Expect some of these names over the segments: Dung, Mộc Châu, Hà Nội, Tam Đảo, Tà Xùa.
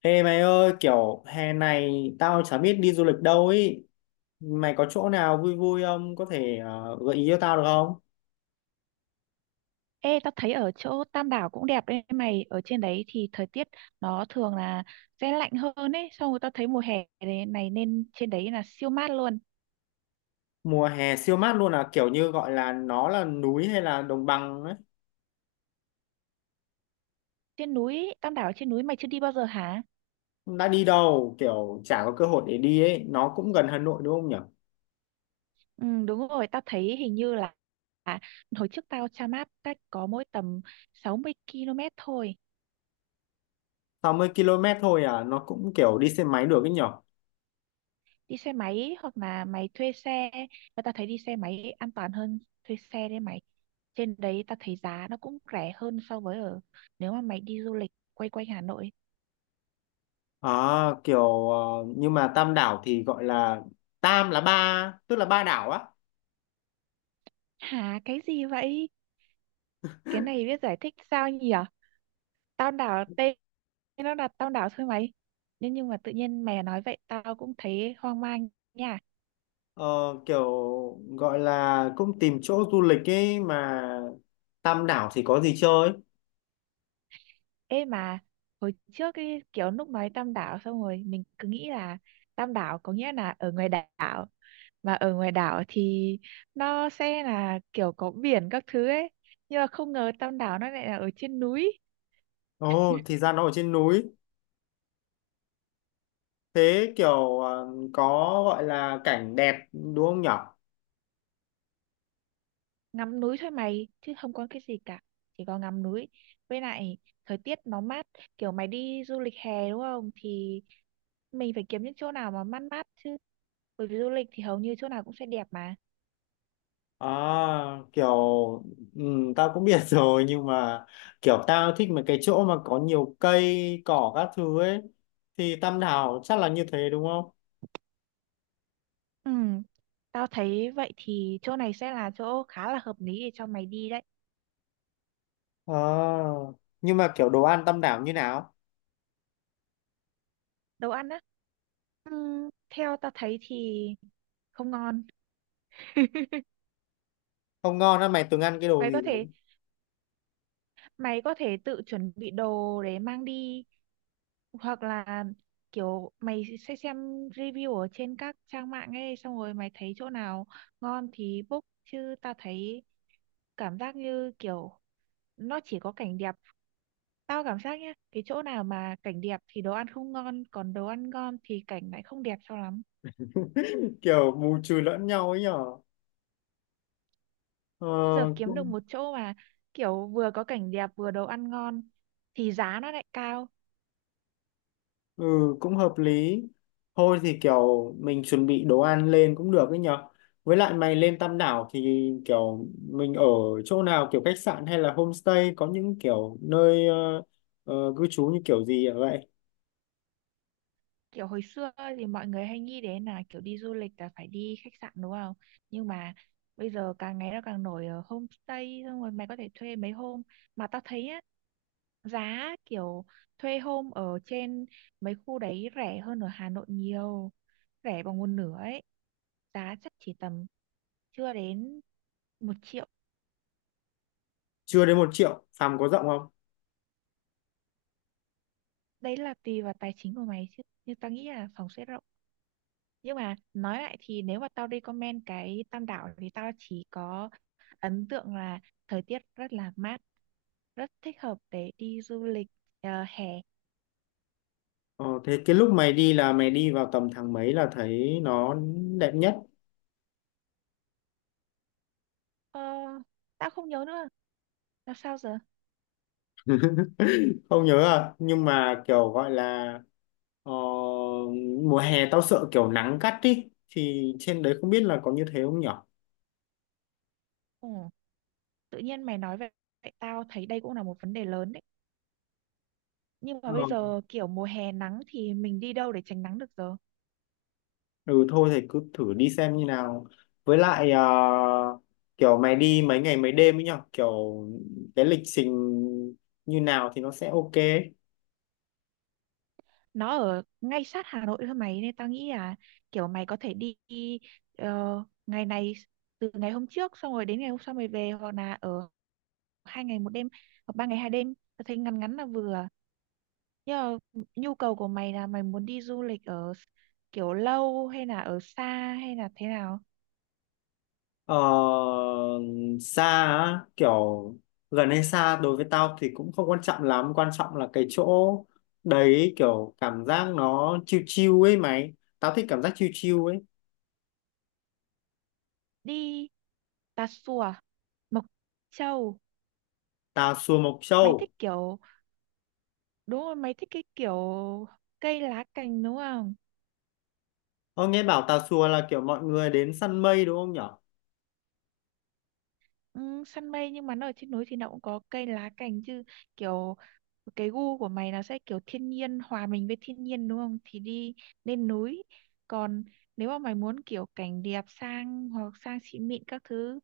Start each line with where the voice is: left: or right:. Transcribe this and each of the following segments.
left: Ê mày ơi, kiểu hè này tao chả biết đi du lịch đâu ấy. Mày có chỗ nào vui vui không? Có thể gợi ý cho tao được không?
right: Ê, tao thấy ở chỗ Tam Đảo cũng đẹp đấy mày. Ở trên đấy thì thời tiết nó thường là sẽ lạnh hơn ấy. Xong rồi tao thấy mùa hè này nên trên đấy là siêu mát luôn.
left: Mùa hè siêu mát luôn à, kiểu như gọi là nó là núi hay là đồng bằng ấy.
right: Trên núi, Tam Đảo trên núi mày chưa đi bao giờ hả?
left: Đã đi đâu, kiểu chả có cơ hội để đi ấy. Nó cũng gần Hà Nội đúng không nhỉ?
right: Ừ, đúng rồi, tao thấy hình như là à, hồi trước tao tra map cách có mỗi tầm 60 km thôi.
left: 60 km thôi à, nó cũng kiểu đi xe máy được ấy nhỉ?
right: Đi xe máy hoặc là mày thuê xe. Và tao thấy đi xe máy an toàn hơn thuê xe đấy mày. Trên đấy tao thấy giá nó cũng rẻ hơn so với ở nếu mà mày đi du lịch quay quanh Hà Nội.
left: À, kiểu ờ, nhưng mà Tam Đảo thì gọi là Tam là ba, tức là ba đảo á.
right: Hả, cái gì vậy? Cái này biết giải thích sao nhỉ? Tao đảo tên nó là tao đảo thôi mày. Nhưng mà tự nhiên mày nói vậy tao cũng thấy hoang mang nha.
left: Ờ, kiểu gọi là cũng tìm chỗ du lịch ấy mà Tam đảo thì có gì chơi?
right: Ê mà hồi trước cái kiểu lúc nói tam đảo xong rồi mình cứ nghĩ là tam đảo có nghĩa là ở ngoài đảo, mà ở ngoài đảo thì nó sẽ là kiểu có biển các thứ ấy. Nhưng mà không ngờ tam đảo nó lại là ở trên núi.
left: Ồ, thì ra nó ở trên núi. Thế có gọi là cảnh đẹp đúng không nhở?
right: Ngắm núi thôi mày chứ không có cái gì cả, chỉ có ngắm núi, với lại thời tiết nó mát. Kiểu mày đi du lịch hè đúng không thì mình phải kiếm những chỗ nào mà mát mát chứ, bởi vì du lịch thì hầu như chỗ nào cũng sẽ đẹp mà.
left: À, kiểu ừ, tao cũng biết rồi nhưng mà kiểu tao thích mấy cái chỗ mà có nhiều cây cỏ các thứ ấy thì Tam đảo chắc là như thế đúng không?
right: Ừ, tao thấy vậy thì chỗ này sẽ là chỗ khá là hợp lý để cho mày đi đấy.
left: À nhưng mà kiểu đồ ăn Tam đảo như nào?
right: Đồ ăn á, theo tao thấy thì không ngon.
left: Không ngon á, mày từng ăn cái đồ
right: mày
left: gì
right: có thể
left: rồi?
right: mày có thể tự chuẩn bị đồ để mang đi, hoặc là kiểu mày sẽ xem review ở trên các trang mạng ấy, xong rồi mày thấy chỗ nào ngon thì book. Chứ tao thấy cảm giác như kiểu nó chỉ có cảnh đẹp. Tao cảm giác nhá, cái chỗ nào mà cảnh đẹp thì đồ ăn không ngon, còn đồ ăn ngon thì cảnh lại không đẹp cho lắm.
left: Kiểu bù trừ lẫn nhau ấy nhở. ờ,
right: Bây giờ kiếm được
left: cũng
right: một chỗ mà kiểu vừa có cảnh đẹp vừa đồ ăn ngon thì giá nó lại cao.
left: ừ Cũng hợp lý. Thôi thì kiểu mình chuẩn bị đồ ăn lên cũng được ấy nhở, với lại mày lên Tam Đảo thì kiểu mình ở chỗ nào, kiểu khách sạn hay là homestay, có những kiểu nơi cư trú như kiểu gì vậy?
right: Kiểu hồi xưa thì mọi người hay nghĩ đến là kiểu đi du lịch là phải đi khách sạn đúng không, nhưng mà bây giờ càng ngày nó càng nổi ở homestay, xong rồi mày có thể thuê mấy hôm. Mà tao thấy á, giá kiểu thuê hôm ở trên mấy khu đấy rẻ hơn ở Hà Nội nhiều, rẻ bằng một nửa ấy. Giá chắc chỉ tầm chưa đến 1 triệu.
left: Chưa đến 1 triệu, phòng có rộng không?
right: Đấy là tùy vào tài chính của mày chứ, nhưng tao nghĩ là phòng sẽ rộng. Nhưng mà nói lại thì nếu mà tao recommend cái Tam Đảo thì tao chỉ có ấn tượng là thời tiết rất là mát, rất thích hợp để đi du lịch hè.
left: Ờ, Thế cái lúc mày đi là mày đi vào tầm tháng mấy là thấy nó đẹp nhất?
right: ờ, Tao không nhớ nữa là sao giờ.
left: Không nhớ à? Nhưng mà kiểu gọi là ờ, mùa hè tao sợ kiểu nắng gắt ý thì trên đấy không biết là có như thế không nhở.
right: Ừ. Tự nhiên mày nói vậy, vậy tao thấy đây cũng là một vấn đề lớn đấy. Nhưng mà
left: Ờ.
right: bây giờ kiểu mùa hè nắng thì mình đi đâu để tránh nắng được giờ.
left: Ừ thôi thì cứ thử đi xem như nào, với lại kiểu mày đi mấy ngày mấy đêm ấy nhở, kiểu cái lịch trình như nào thì nó sẽ ok.
right: Nó ở ngay sát Hà Nội thôi mày, nên tao nghĩ là kiểu mày có thể đi ờ, ngày này, từ ngày hôm trước xong rồi đến ngày hôm sau mày về, hoặc là ở 2 ngày 1 đêm, hoặc 3 ngày 2 đêm. Tao thấy ngắn ngắn là vừa. Nhưng mà nhu cầu của mày là mày muốn đi du lịch ở kiểu lâu, hay là ở xa, hay là thế nào?
left: Ờ, Xa á, kiểu gần hay xa đối với tao thì cũng không quan trọng lắm, quan trọng là cái chỗ đấy kiểu cảm giác nó chill chill ấy mày, tao thích cảm giác chill chill ấy.
right: Đi Tà Xùa, Mộc Châu.
left: Tà Xùa, Mộc
right: Mày
left: Châu.
right: thích kiểu, đúng rồi, mày thích cái kiểu cây lá cành đúng không?
left: Ơ nghe bảo Tà Xùa là kiểu mọi người đến săn mây đúng không nhở?
right: Ừ, săn mây, nhưng mà nó ở trên núi thì nó cũng có cây lá cành chứ. Kiểu cái gu của mày nó sẽ kiểu thiên nhiên, hòa mình với thiên nhiên đúng không, thì đi lên núi. Còn nếu mà mày muốn kiểu cảnh đẹp sang, hoặc sang xịn mịn các thứ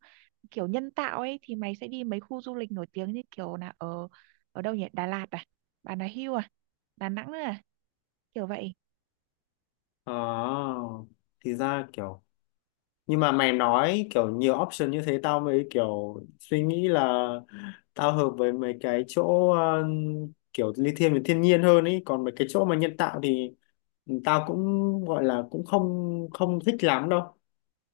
right: kiểu nhân tạo ấy, thì mày sẽ đi mấy khu du lịch nổi tiếng như kiểu là ở ở đâu nhỉ, Đà Lạt à, Bà Nà Hưu à, Đà Nẵng nữa à, kiểu vậy.
left: Ờ thì ra kiểu, nhưng mà mày nói kiểu nhiều option như thế tao mới kiểu suy nghĩ là tao hợp với mấy cái chỗ kiểu lithium với thiên nhiên hơn ấy, còn mấy cái chỗ mà nhân tạo thì tao cũng gọi là cũng không không thích lắm đâu,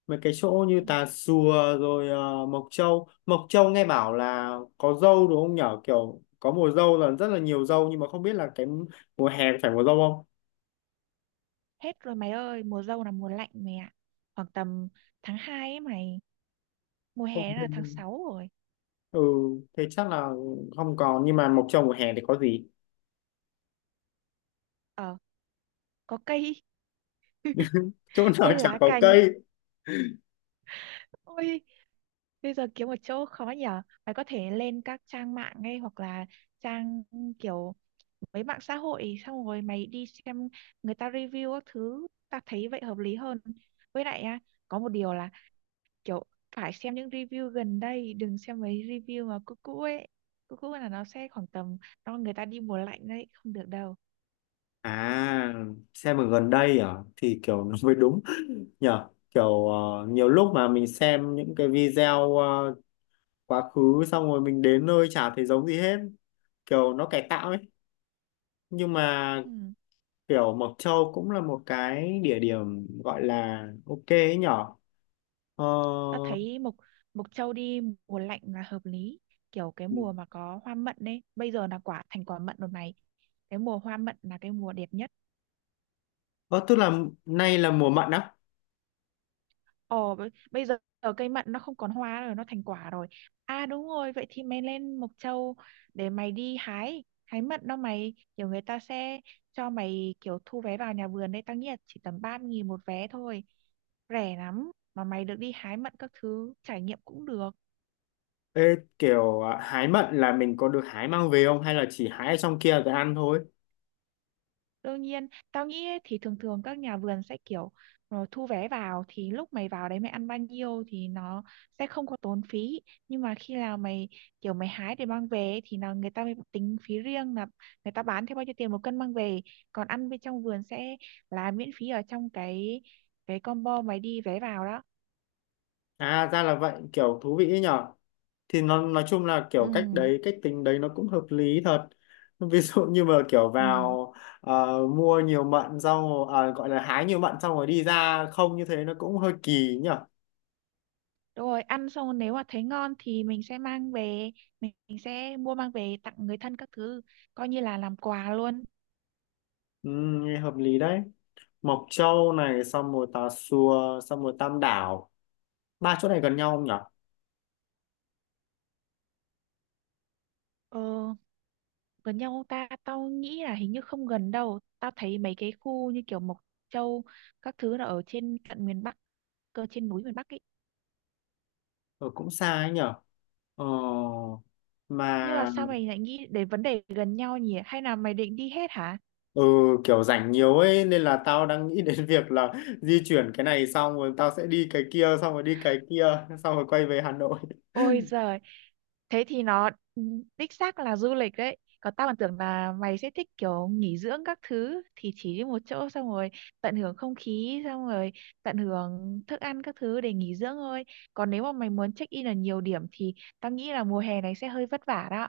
left: mấy cái chỗ như
right: Ừ,
left: Tà Xùa rồi Mộc Châu. Mộc Châu nghe bảo là có dâu đúng không nhở, kiểu có mùa dâu là rất là nhiều dâu, nhưng mà không biết là cái mùa hè phải mùa dâu không.
right: hết rồi mày ơi, mùa dâu là mùa lạnh mày ạ, khoảng tầm tháng 2 ấy mày. Mùa
left: Không,
right: hè là tháng 6 rồi.
left: ừ thế chắc là không còn, nhưng mà Mộc Châu mùa hè thì có gì?
right: Ờ, có cây.
left: Chỗ nào
right: Cây
left: chẳng
right: lá
left: có
right: cành.
left: cây.
right: Ôi, bây giờ kiếm một chỗ khó nhở, phải có thể lên các trang mạng ngay, hoặc là trang kiểu mấy mạng xã hội, xong rồi mày đi xem người ta review các thứ. Ta thấy vậy hợp lý hơn. Với lại á, có một điều là kiểu phải xem những review gần đây, đừng xem mấy review mà cũ cũ ấy. Cũ cũ là nó sẽ khoảng tầm nó người ta đi mùa lạnh đấy, không được đâu.
left: À xem ở gần đây à, thì kiểu nó mới đúng nhở, kiểu nhiều lúc mà mình xem những cái video quá khứ xong rồi mình đến nơi chả thấy giống gì hết, kiểu nó cải tạo ấy. Nhưng mà
right: Ừ.
left: kiểu Mộc Châu cũng là một cái địa điểm gọi là ok ấy nhở. ờ,
right: Ta thấy mộc mộc châu đi mùa lạnh là hợp lý, kiểu cái mùa mà có hoa mận ấy. Bây giờ là quả, thành quả mận rồi này. Cái mùa hoa mận là cái mùa đẹp nhất.
left: ờ Tức là nay là mùa mận á?
right: Ồ, bây bây giờ ở cây mận nó không còn hoa rồi, nó thành quả rồi. À đúng rồi, vậy thì mày lên Mộc Châu để mày đi hái hái mận đó mày. Kiểu người ta sẽ cho mày kiểu thu vé vào nhà vườn đấy. Tao nghĩ là chỉ tầm 3.000 một vé thôi, rẻ lắm, mà mày được đi hái mận các thứ, trải nghiệm cũng được.
left: Ê, hái mận là mình có được hái mang về không hay là chỉ hái ở trong kia rồi ăn thôi?
right: Đương nhiên, tao nghĩ ấy, thì thường thường các nhà vườn sẽ kiểu thu vé vào, thì lúc mày vào đấy mày ăn bao nhiêu thì nó sẽ không có tốn phí. Nhưng mà khi nào mày kiểu mày hái để mang về ấy, thì là người ta mới tính phí riêng, là người ta bán theo bao nhiêu tiền một cân mang về. Còn ăn bên trong vườn sẽ là miễn phí ở trong cái combo mày đi vé vào đó.
left: À ra là vậy, kiểu thú vị ấy nhở, thì nó nói chung là
right: Ừ,
left: kiểu cách đấy, cách tính đấy nó cũng hợp lý thật. Ví dụ như mà kiểu
right: ừ.
left: vào mua nhiều mận xong rồi- gọi là hái nhiều mận xong rồi đi ra không, như thế nó cũng hơi kỳ nhở.
right: Đúng rồi, ăn xong nếu mà thấy ngon thì mình sẽ mang về, mình sẽ mua mang về tặng người thân các thứ, coi như là làm quà luôn.
left: Ừ, nghe hợp lý đấy. Mộc Châu này xong rồi Tà Xùa xong rồi Tam Đảo, ba chỗ này gần nhau không nhở?
right: Ừ. Gần nhau không ta? Tao nghĩ là hình như không gần đâu. Tao thấy mấy cái khu như kiểu Mộc Châu các thứ là ở trên tận miền Bắc cơ, trên núi miền Bắc ấy.
left: Ừ, cũng xa ấy nhở. Ờ,
right: Nhưng mà
left: mà
right: sao mày lại nghĩ đến vấn đề gần nhau nhỉ, hay là mày định đi hết hả?
left: Ừ, kiểu rảnh nhiều ấy nên là tao đang nghĩ đến việc là di chuyển cái này xong rồi tao sẽ đi cái kia xong rồi đi cái kia xong rồi quay về Hà Nội.
right: Ôi giời, thế thì nó ừ, đích xác là du lịch đấy. Còn tao còn tưởng là mày sẽ thích kiểu nghỉ dưỡng các thứ, thì chỉ đi một chỗ xong rồi tận hưởng không khí, xong rồi tận hưởng thức ăn các thứ để nghỉ dưỡng thôi. Còn nếu mà mày muốn check in ở nhiều điểm thì tao nghĩ là mùa hè này sẽ hơi vất vả đó.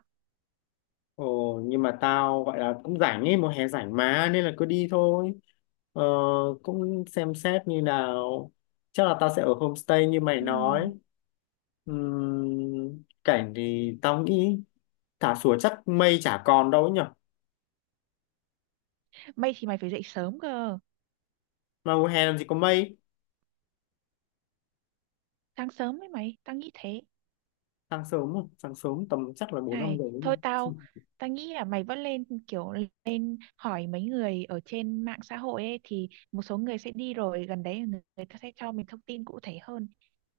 left: Ồ, nhưng mà tao gọi là cũng rảnh ấy, mùa hè rảnh mà nên là cứ đi thôi. Ờ, cũng xem xét như nào. Chắc là tao sẽ ở homestay như mày
right: Ừ.
left: nói. Cảnh thì tao nghĩ thả sủa chắc mây chả còn đâu ấy nhở.
right: Mày thì mày phải dậy sớm cơ.
left: Mà mùa hè làm gì có mây,
right: Sáng sớm ấy mày, tao nghĩ thế.
left: sáng sớm, mà, sáng sớm tầm chắc là 4 5
right: Này,
left: giờ ấy nhở.
right: thôi tao, tao nghĩ là mày vẫn lên kiểu lên hỏi mấy người ở trên mạng xã hội ấy, thì một số người sẽ đi rồi gần đấy, người ta sẽ cho mình thông tin cụ thể hơn.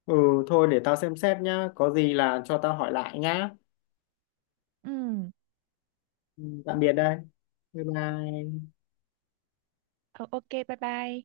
left: Ừ thôi để tao xem xét nhá, có gì là cho tao hỏi lại nhá.
right: Ừ.
left: Ừ, tạm biệt đây. Bye bye.
right: Ờ, ok, bye bye.